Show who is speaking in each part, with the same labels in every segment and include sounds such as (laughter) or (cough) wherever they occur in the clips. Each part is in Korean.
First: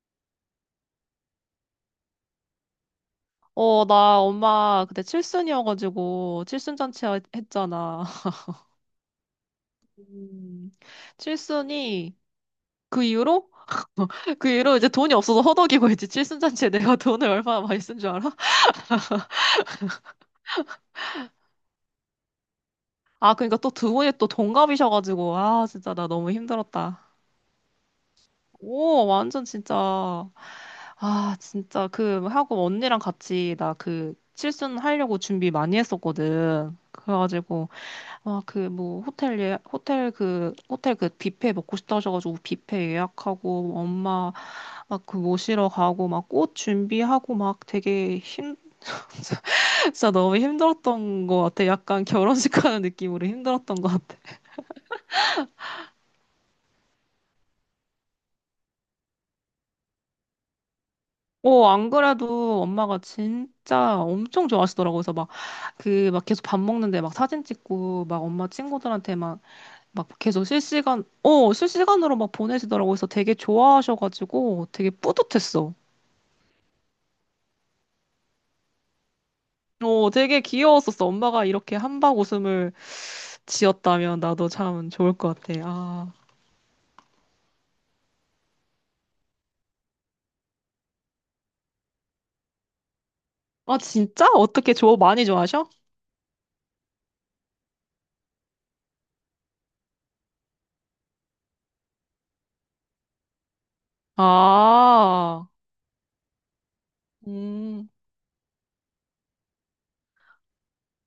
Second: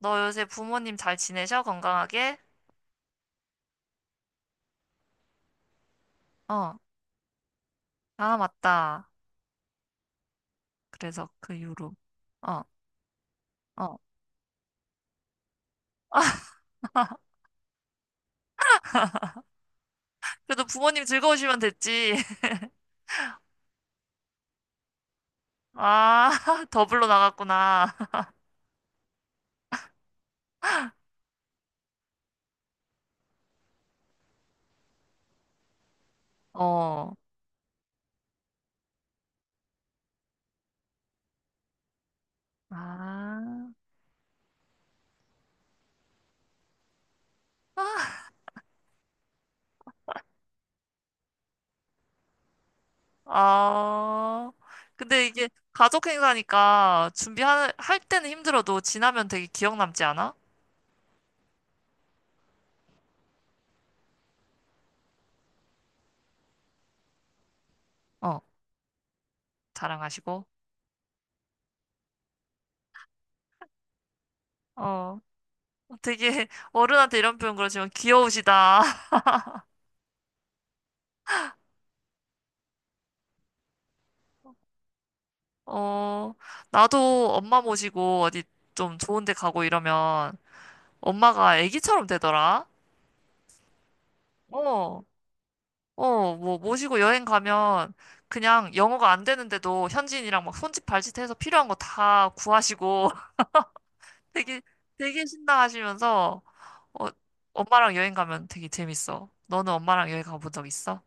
Speaker 1: 너 요새 부모님 잘 지내셔? 건강하게?
Speaker 2: 어, 나 엄마 그때 칠순이어가지고
Speaker 1: 어,
Speaker 2: 칠순 잔치 했잖아. (laughs)
Speaker 1: 아, 맞다.
Speaker 2: 음,
Speaker 1: 그래서 그 이후로.
Speaker 2: 칠순이
Speaker 1: 어,
Speaker 2: 그 이후로
Speaker 1: 어.
Speaker 2: (laughs) 그 이후로 이제 돈이 없어서 허덕이고 있지. 칠순 잔치에 내가 (laughs) 돈을
Speaker 1: (laughs)
Speaker 2: 얼마나 많이 쓴 줄 알아?
Speaker 1: 그래도 부모님 즐거우시면 됐지. (laughs)
Speaker 2: 아, 그러니까 또 두 분이 또 동갑이셔가지고 아, 진짜 나
Speaker 1: 아,
Speaker 2: 너무
Speaker 1: (laughs) 더블로
Speaker 2: 힘들었다.
Speaker 1: 나갔구나. (laughs)
Speaker 2: 오, 완전 진짜. 아, 진짜 그 하고 언니랑 같이 나 그 칠순 하려고 준비 많이 했었거든.
Speaker 1: 어.
Speaker 2: 그래가지고 아, 그, 뭐, 호텔 그 뷔페 먹고 싶다 하셔가지고, 뷔페
Speaker 1: 아,
Speaker 2: 예약하고, 엄마, 막 그 모시러 가고, 막 꽃 준비하고, (laughs) 진짜 너무 힘들었던 것 같아. 약간 결혼식 가는 느낌으로 힘들었던 것 같아.
Speaker 1: 아. 근데 이게 가족 행사니까 준비할 할 때는 힘들어도 지나면 되게 기억 남지 않아?
Speaker 2: 어, 안 그래도 엄마가 진짜 엄청 좋아하시더라고. 그래서 막, 그, 막 계속 밥 먹는데 막 사진 찍고, 막
Speaker 1: 어,
Speaker 2: 엄마 친구들한테 막, 막 계속
Speaker 1: 자랑하시고.
Speaker 2: 실시간으로 막 보내시더라고. 그래서 되게 좋아하셔가지고 되게
Speaker 1: 어,
Speaker 2: 뿌듯했어.
Speaker 1: 되게 (laughs) 어른한테 이런 표현 그러지만 귀여우시다.
Speaker 2: 어, 되게 귀여웠었어. 엄마가 이렇게 함박 웃음을 지었다면 나도 참 좋을 것 같아. 아,
Speaker 1: 어, 나도 엄마 모시고 어디 좀 좋은 데 가고 이러면 엄마가 애기처럼 되더라.
Speaker 2: 아 진짜? 어떻게 좋아?
Speaker 1: 어.
Speaker 2: 많이 좋아하셔?
Speaker 1: 어, 뭐 모시고 여행 가면 그냥 영어가 안 되는데도 현지인이랑 막 손짓 발짓 해서 필요한 거 다 구하시고 (laughs) 되게, 되게
Speaker 2: 아,
Speaker 1: 신나하시면서 어,
Speaker 2: 음.
Speaker 1: 엄마랑 여행 가면 되게 재밌어. 너는 엄마랑 여행 가본 적 있어?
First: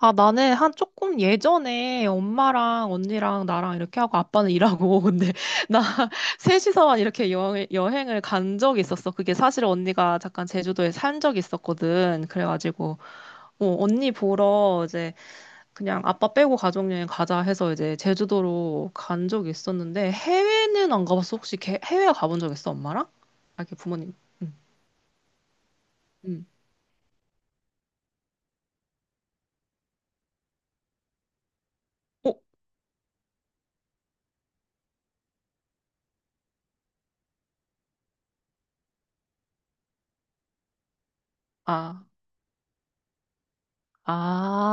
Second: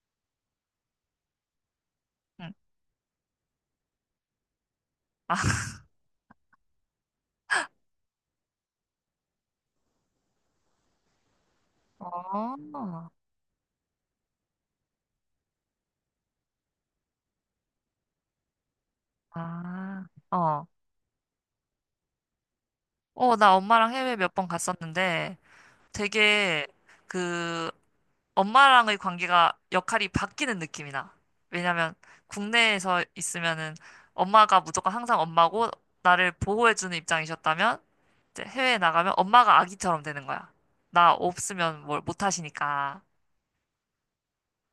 Speaker 2: 아, 나는 한 조금 예전에
Speaker 1: 응.
Speaker 2: 엄마랑 언니랑 나랑 이렇게 하고 아빠는 일하고 (laughs) 근데
Speaker 1: 아,
Speaker 2: 나 (laughs) 셋이서만 이렇게 여행을 간 적이 있었어. 그게 사실 언니가 잠깐 제주도에 산 적이 있었거든.
Speaker 1: 어,
Speaker 2: 그래가지고 어, 언니 보러 이제 그냥 아빠 빼고 가족여행 가자 해서 이제 제주도로 간 적이
Speaker 1: 아,
Speaker 2: 있었는데
Speaker 1: 어.
Speaker 2: 해외는 안 가봤어. 혹시 해외 가본 적 있어, 엄마랑?
Speaker 1: 어, 나
Speaker 2: 아, 이렇게
Speaker 1: 엄마랑
Speaker 2: 부모님.
Speaker 1: 해외 몇 번
Speaker 2: 응.
Speaker 1: 갔었는데
Speaker 2: 응.
Speaker 1: 되게 그 엄마랑의 관계가 역할이 바뀌는 느낌이 나. 왜냐면
Speaker 2: 어?
Speaker 1: 국내에서 있으면은 엄마가 무조건 항상 엄마고 나를 보호해주는 입장이셨다면 이제 해외에 나가면 엄마가 아기처럼 되는 거야. 나 없으면 뭘
Speaker 2: 아,
Speaker 1: 못 하시니까.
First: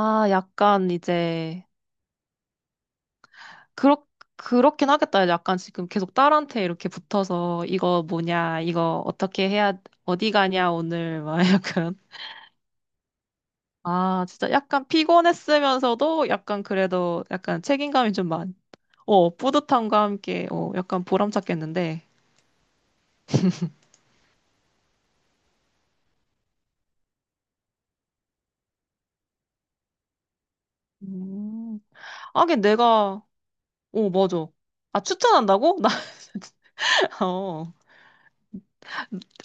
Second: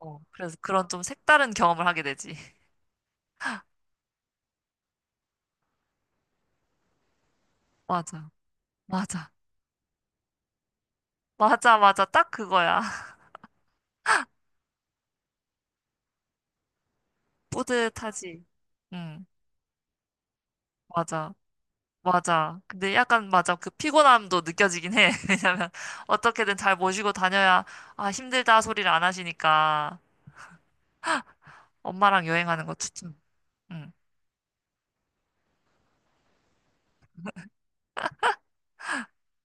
Speaker 1: 어, 그래서 그런
Speaker 2: 약간
Speaker 1: 좀 색다른
Speaker 2: 이제
Speaker 1: 경험을 하게 되지. (laughs)
Speaker 2: 그렇 그렇긴 하겠다. 약간 지금 계속 딸한테 이렇게 붙어서 이거
Speaker 1: 맞아,
Speaker 2: 뭐냐, 이거
Speaker 1: 맞아,
Speaker 2: 어떻게 해야 어디 가냐 오늘 막 (laughs)
Speaker 1: 맞아,
Speaker 2: 약간
Speaker 1: 맞아. 딱 그거야. (laughs)
Speaker 2: 아, 진짜 약간 피곤했으면서도 약간 그래도 약간 책임감이 좀
Speaker 1: 뿌듯하지.
Speaker 2: 많.
Speaker 1: 응,
Speaker 2: 어, 뿌듯함과 함께 어, 약간 보람
Speaker 1: 맞아.
Speaker 2: 찾겠는데.
Speaker 1: 맞아. 근데 약간 맞아. 그 피곤함도 느껴지긴 해. (laughs) 왜냐면 어떻게든 잘 모시고 다녀야 아 힘들다 소리를 안 하시니까
Speaker 2: 음.
Speaker 1: 엄마랑
Speaker 2: 하긴
Speaker 1: 여행하는 거 추천.
Speaker 2: 내가,
Speaker 1: 응.
Speaker 2: 어, 맞아. 아, 추천한다고? (laughs) 나, 진짜, 어,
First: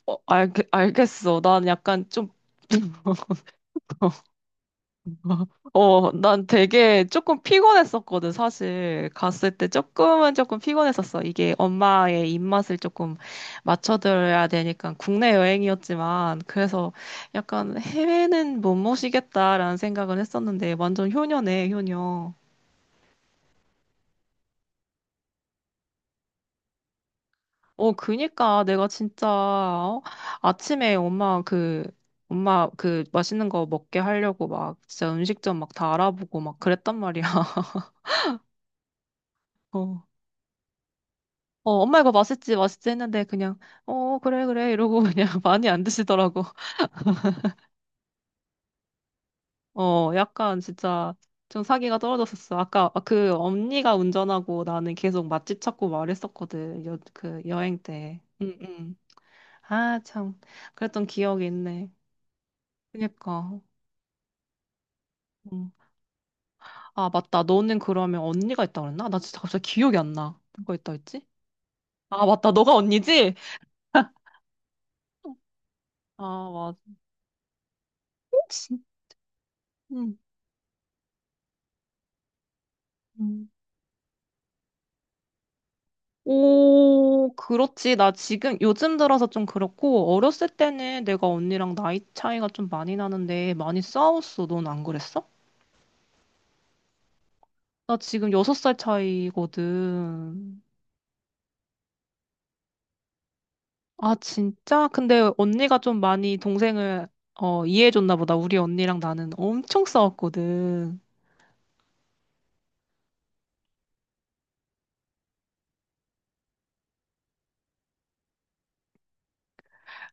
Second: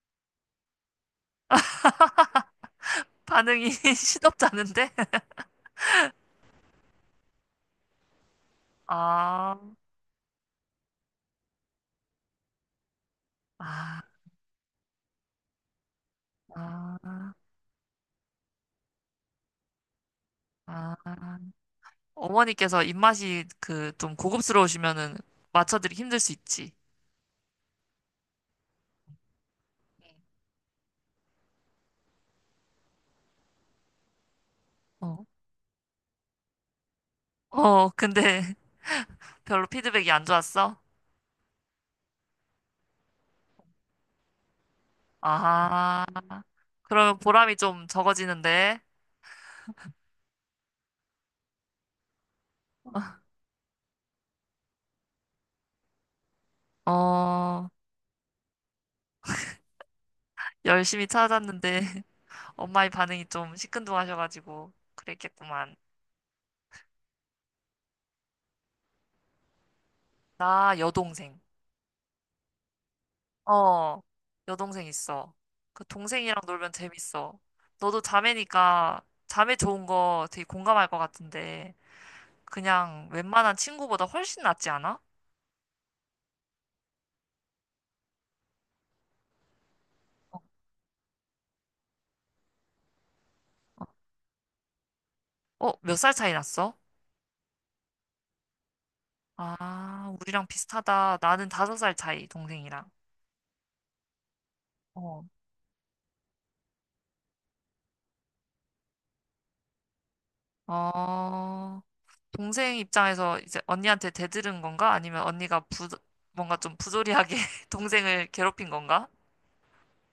Speaker 2: 어, 알겠어. 난 약간 좀, (laughs)
Speaker 1: 반응이 (laughs) 시덥지 않은데? (laughs)
Speaker 2: 어, 난 되게 조금 피곤했었거든, 사실. 갔을
Speaker 1: 아,
Speaker 2: 때 조금은 조금 피곤했었어. 이게 엄마의 입맛을 조금
Speaker 1: 아,
Speaker 2: 맞춰드려야 되니까 국내 여행이었지만, 그래서
Speaker 1: 아,
Speaker 2: 약간 해외는 못 모시겠다라는 생각은 했었는데, 완전
Speaker 1: 아.
Speaker 2: 효녀네, 효녀.
Speaker 1: 어머니께서 입맛이 그 좀 고급스러우시면은 맞춰드리기 힘들 수 있지.
Speaker 2: 어, 그니까 내가 진짜 어? 아침에 엄마 그 맛있는 거 먹게 하려고 막 진짜
Speaker 1: 어.
Speaker 2: 음식점 막 다 알아보고 막 그랬단 말이야. (laughs)
Speaker 1: 어, 근데 (laughs) 별로
Speaker 2: 어.
Speaker 1: 피드백이 안 좋았어?
Speaker 2: 어, 엄마 이거 맛있지, 맛있지 했는데 그냥 어, 그래, 그래 이러고 그냥 (laughs) 많이 안
Speaker 1: 아,
Speaker 2: 드시더라고.
Speaker 1: 그러면 보람이 좀 적어지는데.
Speaker 2: 어, 약간 진짜 좀 사기가 떨어졌었어. 아까 그 언니가 운전하고 나는 계속 맛집 찾고 말했었거든. 그
Speaker 1: 어.
Speaker 2: 여행 때. 응, 응. 아, 참.
Speaker 1: 열심히
Speaker 2: 그랬던 기억이
Speaker 1: 찾았는데
Speaker 2: 있네.
Speaker 1: (laughs) 엄마의 반응이 좀
Speaker 2: 그니까.
Speaker 1: 시큰둥하셔가지고
Speaker 2: 어.
Speaker 1: 그랬겠구만.
Speaker 2: 아, 맞다. 너는 그러면 언니가 있다 그랬나? 나 진짜 갑자기 기억이 안 나. 누가
Speaker 1: 나
Speaker 2: 있다 했지?
Speaker 1: 여동생.
Speaker 2: 아, 맞다. 너가 언니지?
Speaker 1: 어,
Speaker 2: (laughs)
Speaker 1: 여동생 있어. 그 동생이랑
Speaker 2: 아,
Speaker 1: 놀면
Speaker 2: 맞아.
Speaker 1: 재밌어. 너도
Speaker 2: 혹시?
Speaker 1: 자매니까 자매 좋은
Speaker 2: 응.
Speaker 1: 거 되게 공감할 것 같은데 그냥
Speaker 2: 응.
Speaker 1: 웬만한 친구보다 훨씬 낫지 않아?
Speaker 2: 오, 그렇지. 나 지금 요즘 들어서 좀 그렇고, 어렸을 때는 내가 언니랑 나이 차이가 좀 많이 나는데 많이 싸웠어. 넌 안 그랬어?
Speaker 1: 어, 몇 살 차이 났어?
Speaker 2: 나 지금 6살
Speaker 1: 아, 우리랑
Speaker 2: 차이거든.
Speaker 1: 비슷하다. 나는 다섯 살 차이, 동생이랑.
Speaker 2: 아, 진짜?
Speaker 1: 어.
Speaker 2: 근데 언니가 좀 많이 동생을 어, 이해해줬나 보다. 우리 언니랑 나는 엄청 싸웠거든.
Speaker 1: 어, 동생 입장에서 이제 언니한테 대들은 건가? 아니면 뭔가 좀 부조리하게 (laughs) 동생을 괴롭힌 건가?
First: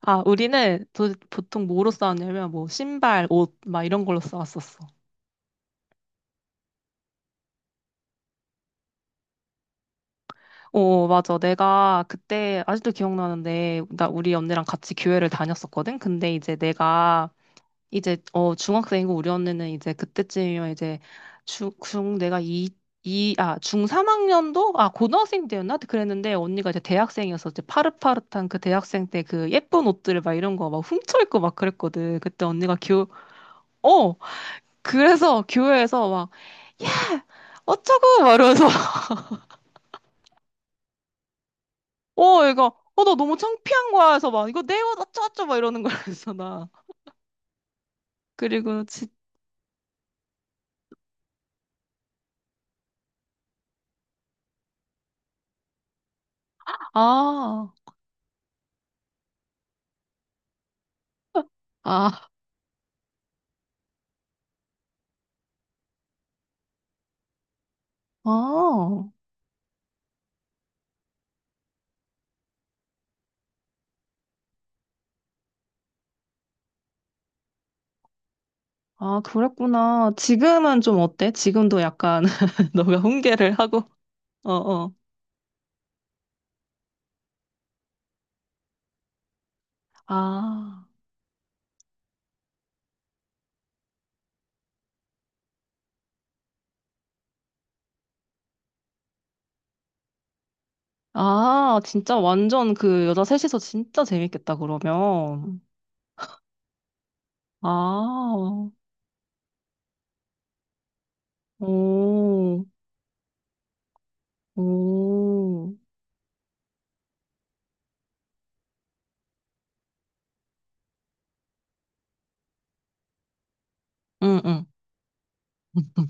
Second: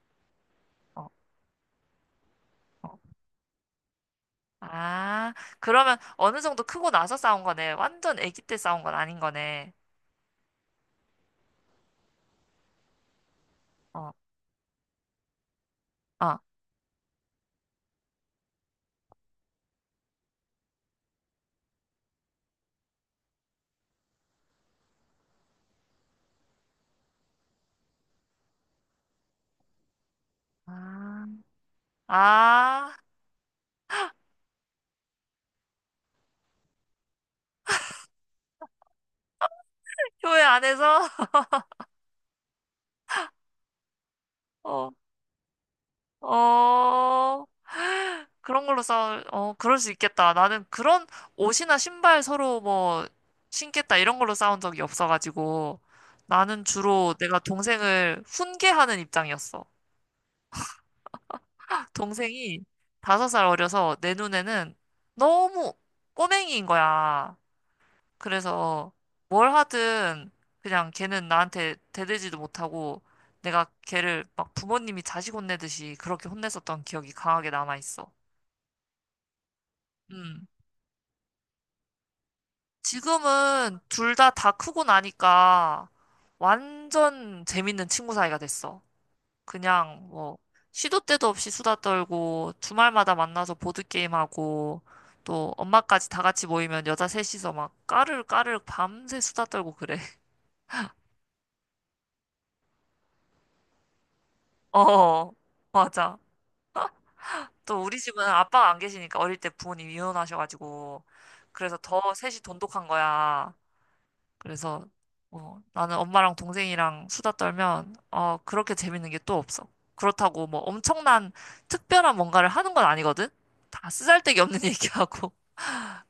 Speaker 2: 아, 우리는
Speaker 1: 어,
Speaker 2: 도, 보통 뭐로 싸웠냐면, 뭐,
Speaker 1: 어.
Speaker 2: 신발, 옷, 막 이런 걸로 싸웠었어.
Speaker 1: 아, 그러면 어느 정도 크고 나서 싸운 거네. 완전 아기 때 싸운 건 아닌 거네.
Speaker 2: 어, 어, 맞아. 내가 그때, 아직도 기억나는데, 나
Speaker 1: 어,
Speaker 2: 우리 언니랑 같이 교회를 다녔었거든? 근데
Speaker 1: 어.
Speaker 2: 이제 내가, 이제, 어, 중학생이고 우리 언니는 이제 그때쯤이면 이제, 중, 중, 내가 이, 이, 아, 중 3학년도? 아, 고등학생 때였나? 그랬는데, 언니가 이제 대학생이어서 이제 파릇파릇한 그 대학생 때 그 예쁜 옷들을 막 이런 거 막
Speaker 1: 아,
Speaker 2: 훔쳐입고 막 그랬거든. 그때 언니가
Speaker 1: 아,
Speaker 2: 교, 어! 그래서 교회에서 막, 야! 어쩌고! 막 이러면서, (laughs)
Speaker 1: 교회 안에서?
Speaker 2: 어, 얘가, 어, 나 너무 창피한 거야. 해서 막, 이거
Speaker 1: (laughs)
Speaker 2: 내
Speaker 1: 어,
Speaker 2: 옷 어쩌어쩌! 막 이러는 거야. 그래서 나.
Speaker 1: 어, (gasps) 그런 걸로
Speaker 2: 그리고, 진
Speaker 1: 그럴 수 있겠다. 나는 그런 옷이나 신발 서로 뭐 신겠다 이런 걸로 싸운 적이 없어가지고 나는 주로 내가
Speaker 2: 아,
Speaker 1: 동생을 훈계하는 입장이었어.
Speaker 2: 아,
Speaker 1: 동생이 다섯 살 어려서 내 눈에는 너무 꼬맹이인 거야. 그래서
Speaker 2: 아,
Speaker 1: 뭘 하든 그냥 걔는 나한테 대들지도 못하고 내가 걔를 막 부모님이 자식 혼내듯이 그렇게 혼냈었던 기억이 강하게 남아있어.
Speaker 2: 아, 그랬구나.
Speaker 1: 음.
Speaker 2: 지금은 좀 어때? 지금도 약간, (laughs) 너가 훈계를
Speaker 1: 지금은
Speaker 2: 하고,
Speaker 1: 둘 다 다
Speaker 2: 어,
Speaker 1: 크고
Speaker 2: 어.
Speaker 1: 나니까 완전 재밌는 친구 사이가 됐어. 그냥 뭐
Speaker 2: 아,
Speaker 1: 시도 때도 없이 수다 떨고 주말마다 만나서 보드게임하고 또 엄마까지 다 같이 모이면 여자 셋이서 막 까르르까르르 밤새 수다 떨고 그래. (laughs)
Speaker 2: 아, 진짜 완전 그 여자 셋이서 진짜 재밌겠다,
Speaker 1: 어,
Speaker 2: 그러면.
Speaker 1: 맞아. 또 우리 집은 아빠가
Speaker 2: 아,
Speaker 1: 안 계시니까 어릴 때 부모님 이혼하셔가지고 그래서 더 셋이
Speaker 2: 오,
Speaker 1: 돈독한 거야. 그래서
Speaker 2: 오,
Speaker 1: 나는 엄마랑 동생이랑 수다 떨면 그렇게 재밌는 게 또 없어. 그렇다고 뭐 엄청난 특별한 뭔가를 하는 건 아니거든? 다 쓰잘데기
Speaker 2: 응,
Speaker 1: 없는 (laughs)
Speaker 2: 응.
Speaker 1: 얘기하고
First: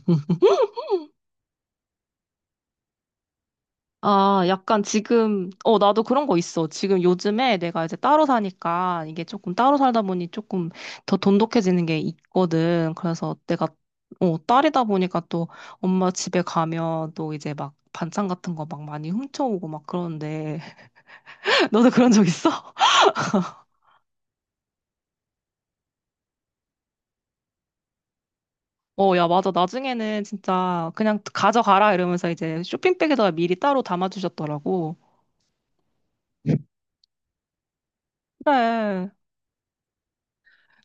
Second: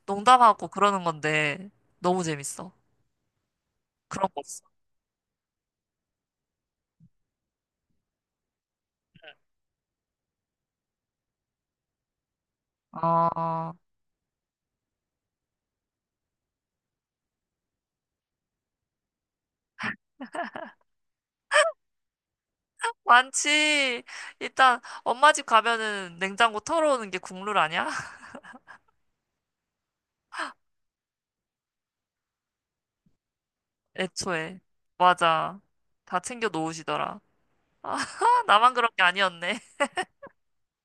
Speaker 1: 농담하고 그러는 건데 너무 재밌어. 그런 거
Speaker 2: 아,
Speaker 1: 없어.
Speaker 2: 약간 지금, 어, 나도 그런 거 있어. 지금 요즘에 내가 이제 따로 사니까 이게 조금 따로 살다 보니 조금 더 돈독해지는 게 있거든. 그래서 내가,
Speaker 1: 어,
Speaker 2: 어, 딸이다 보니까 또 엄마 집에 가면 또 이제 막 반찬 같은 거 막 많이 훔쳐오고 막 그러는데. (laughs) 너도 그런 적 있어? (laughs)
Speaker 1: 많지. 일단 엄마 집 가면은 냉장고 털어오는 게 국룰 아니야? (laughs)
Speaker 2: 어, 야, 맞아. 나중에는 진짜 그냥 가져가라 이러면서 이제 쇼핑백에다가 미리 따로
Speaker 1: 애초에.
Speaker 2: 담아주셨더라고.
Speaker 1: 맞아. 다 챙겨 놓으시더라. (laughs) 아, 나만 그런 게
Speaker 2: 그래.
Speaker 1: 아니었네.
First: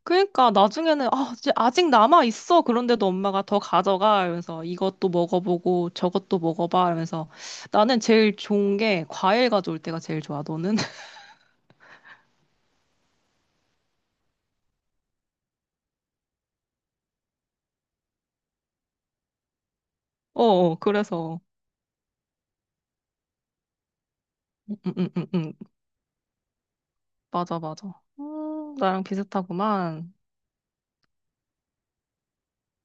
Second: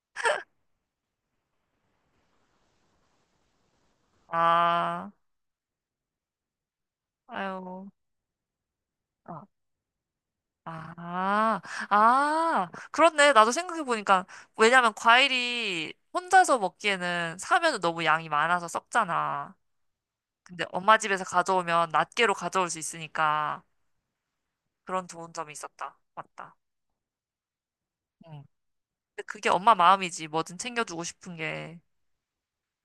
Speaker 2: 그러니까 나중에는 아, 이제 아직 남아 있어. 그런데도 엄마가 더 가져가 이러면서 이것도
Speaker 1: 아,
Speaker 2: 먹어보고 저것도 먹어봐 이러면서
Speaker 1: 아유.
Speaker 2: 나는 제일 좋은 게
Speaker 1: 아.
Speaker 2: 과일 가져올 때가 제일 좋아. 너는? (laughs)
Speaker 1: 아, 아, 그렇네. 나도 생각해보니까, 왜냐면 과일이 혼자서 먹기에는 사면은 너무 양이 많아서 썩잖아.
Speaker 2: 어,
Speaker 1: 근데
Speaker 2: 어,
Speaker 1: 엄마 집에서
Speaker 2: 그래서
Speaker 1: 가져오면 낱개로 가져올 수 있으니까
Speaker 2: 음,
Speaker 1: 그런
Speaker 2: 음, 음,
Speaker 1: 좋은 점이
Speaker 2: 음.
Speaker 1: 있었다. 맞다.
Speaker 2: 맞아, 맞아.
Speaker 1: 응.
Speaker 2: 나랑
Speaker 1: 근데 그게 엄마
Speaker 2: 비슷하구만.
Speaker 1: 마음이지. 뭐든 챙겨주고 싶은 게.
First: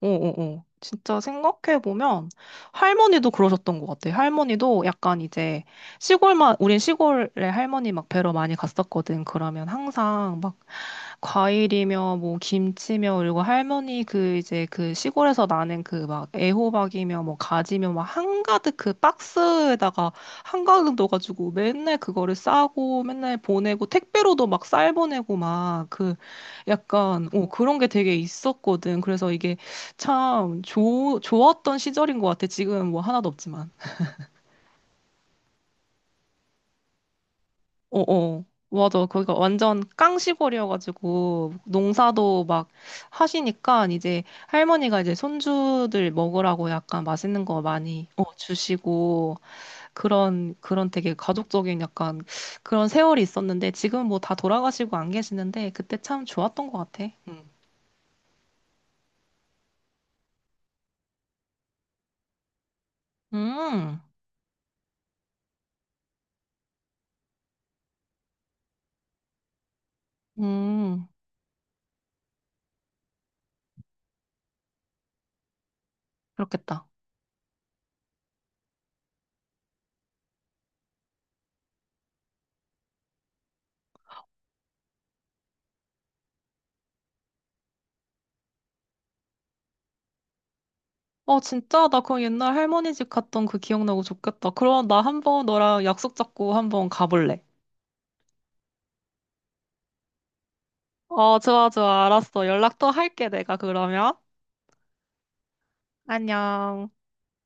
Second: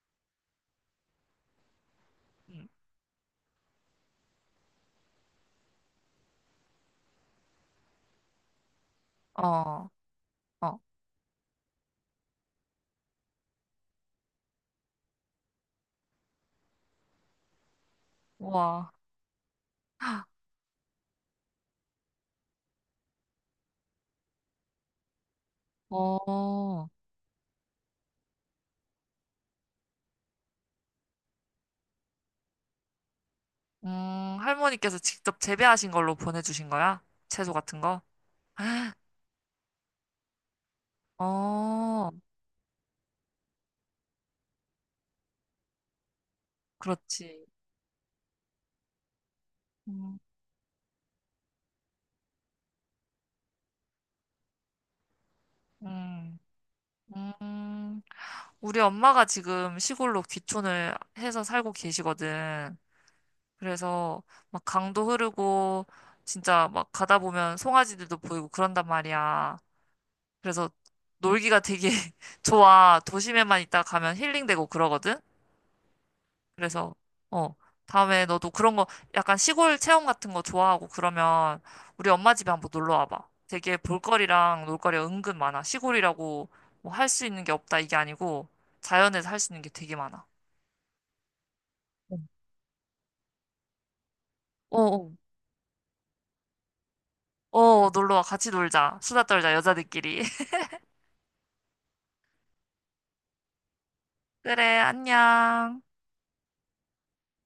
Speaker 2: 어어어. 진짜 생각해보면
Speaker 1: 응.
Speaker 2: 할머니도 그러셨던 것 같아. 할머니도 약간 이제 시골만, 우린 시골에 할머니 막 뵈러 많이 갔었거든. 그러면
Speaker 1: 어,
Speaker 2: 항상 막
Speaker 1: 어,
Speaker 2: 과일이며 뭐 김치며 그리고 할머니 그 이제 그 시골에서 나는 그 막 애호박이며 뭐 가지며 막 한가득
Speaker 1: 우와,
Speaker 2: 그 박스에다가 한가득 넣어가지고 맨날 그거를 싸고 맨날 보내고 택배로도 막 쌀 보내고 막 그
Speaker 1: 어,
Speaker 2: 약간 어 그런 게 되게 있었거든. 그래서 이게 참 좋았던 시절인 것 같아. 지금 뭐 하나도 없지만.
Speaker 1: 할머니께서 직접 재배하신 걸로 보내주신 거야? 채소 같은 거?
Speaker 2: 어어. 맞아. 거기가 완전 깡시골이어가지고
Speaker 1: 어,
Speaker 2: 농사도 막 하시니까 이제 할머니가 이제 손주들 먹으라고 약간 맛있는
Speaker 1: 그렇지.
Speaker 2: 거 많이 어, 주시고
Speaker 1: 음,
Speaker 2: 그런 그런 되게 가족적인 약간 그런 세월이 있었는데 지금 뭐 다 돌아가시고 안 계시는데 그때 참
Speaker 1: 음.
Speaker 2: 좋았던 것 같아. 음.
Speaker 1: 음, 우리 엄마가 지금 시골로 귀촌을 해서 살고 계시거든.
Speaker 2: 음.
Speaker 1: 그래서 막 강도 흐르고 진짜 막 가다 보면 송아지들도 보이고 그런단 말이야. 그래서
Speaker 2: 음.
Speaker 1: 놀기가 되게 (laughs) 좋아. 도심에만 있다 가면 힐링되고 그러거든.
Speaker 2: 그렇겠다.
Speaker 1: 그래서, 어, 다음에 너도 그런 거, 약간 시골 체험 같은 거 좋아하고 그러면 우리 엄마 집에 한번 놀러 와봐. 되게 볼거리랑 놀거리가 은근 많아. 시골이라고 뭐 할 수 있는 게 없다 이게 아니고 자연에서 할 수 있는 게 되게 많아.
Speaker 2: 어, 진짜? 나 그거 옛날 할머니 집 갔던 그 기억나고 좋겠다.
Speaker 1: 어,
Speaker 2: 그럼 나
Speaker 1: 어,
Speaker 2: 한번 너랑 약속 잡고 한번 가볼래.
Speaker 1: 어, 놀러 와. 같이 놀자. 수다 떨자, 여자들끼리. (laughs)
Speaker 2: 어, 좋아, 좋아. 알았어. 연락 또 할게, 내가 그러면.
Speaker 1: 그래, 안녕.
Speaker 2: 안녕.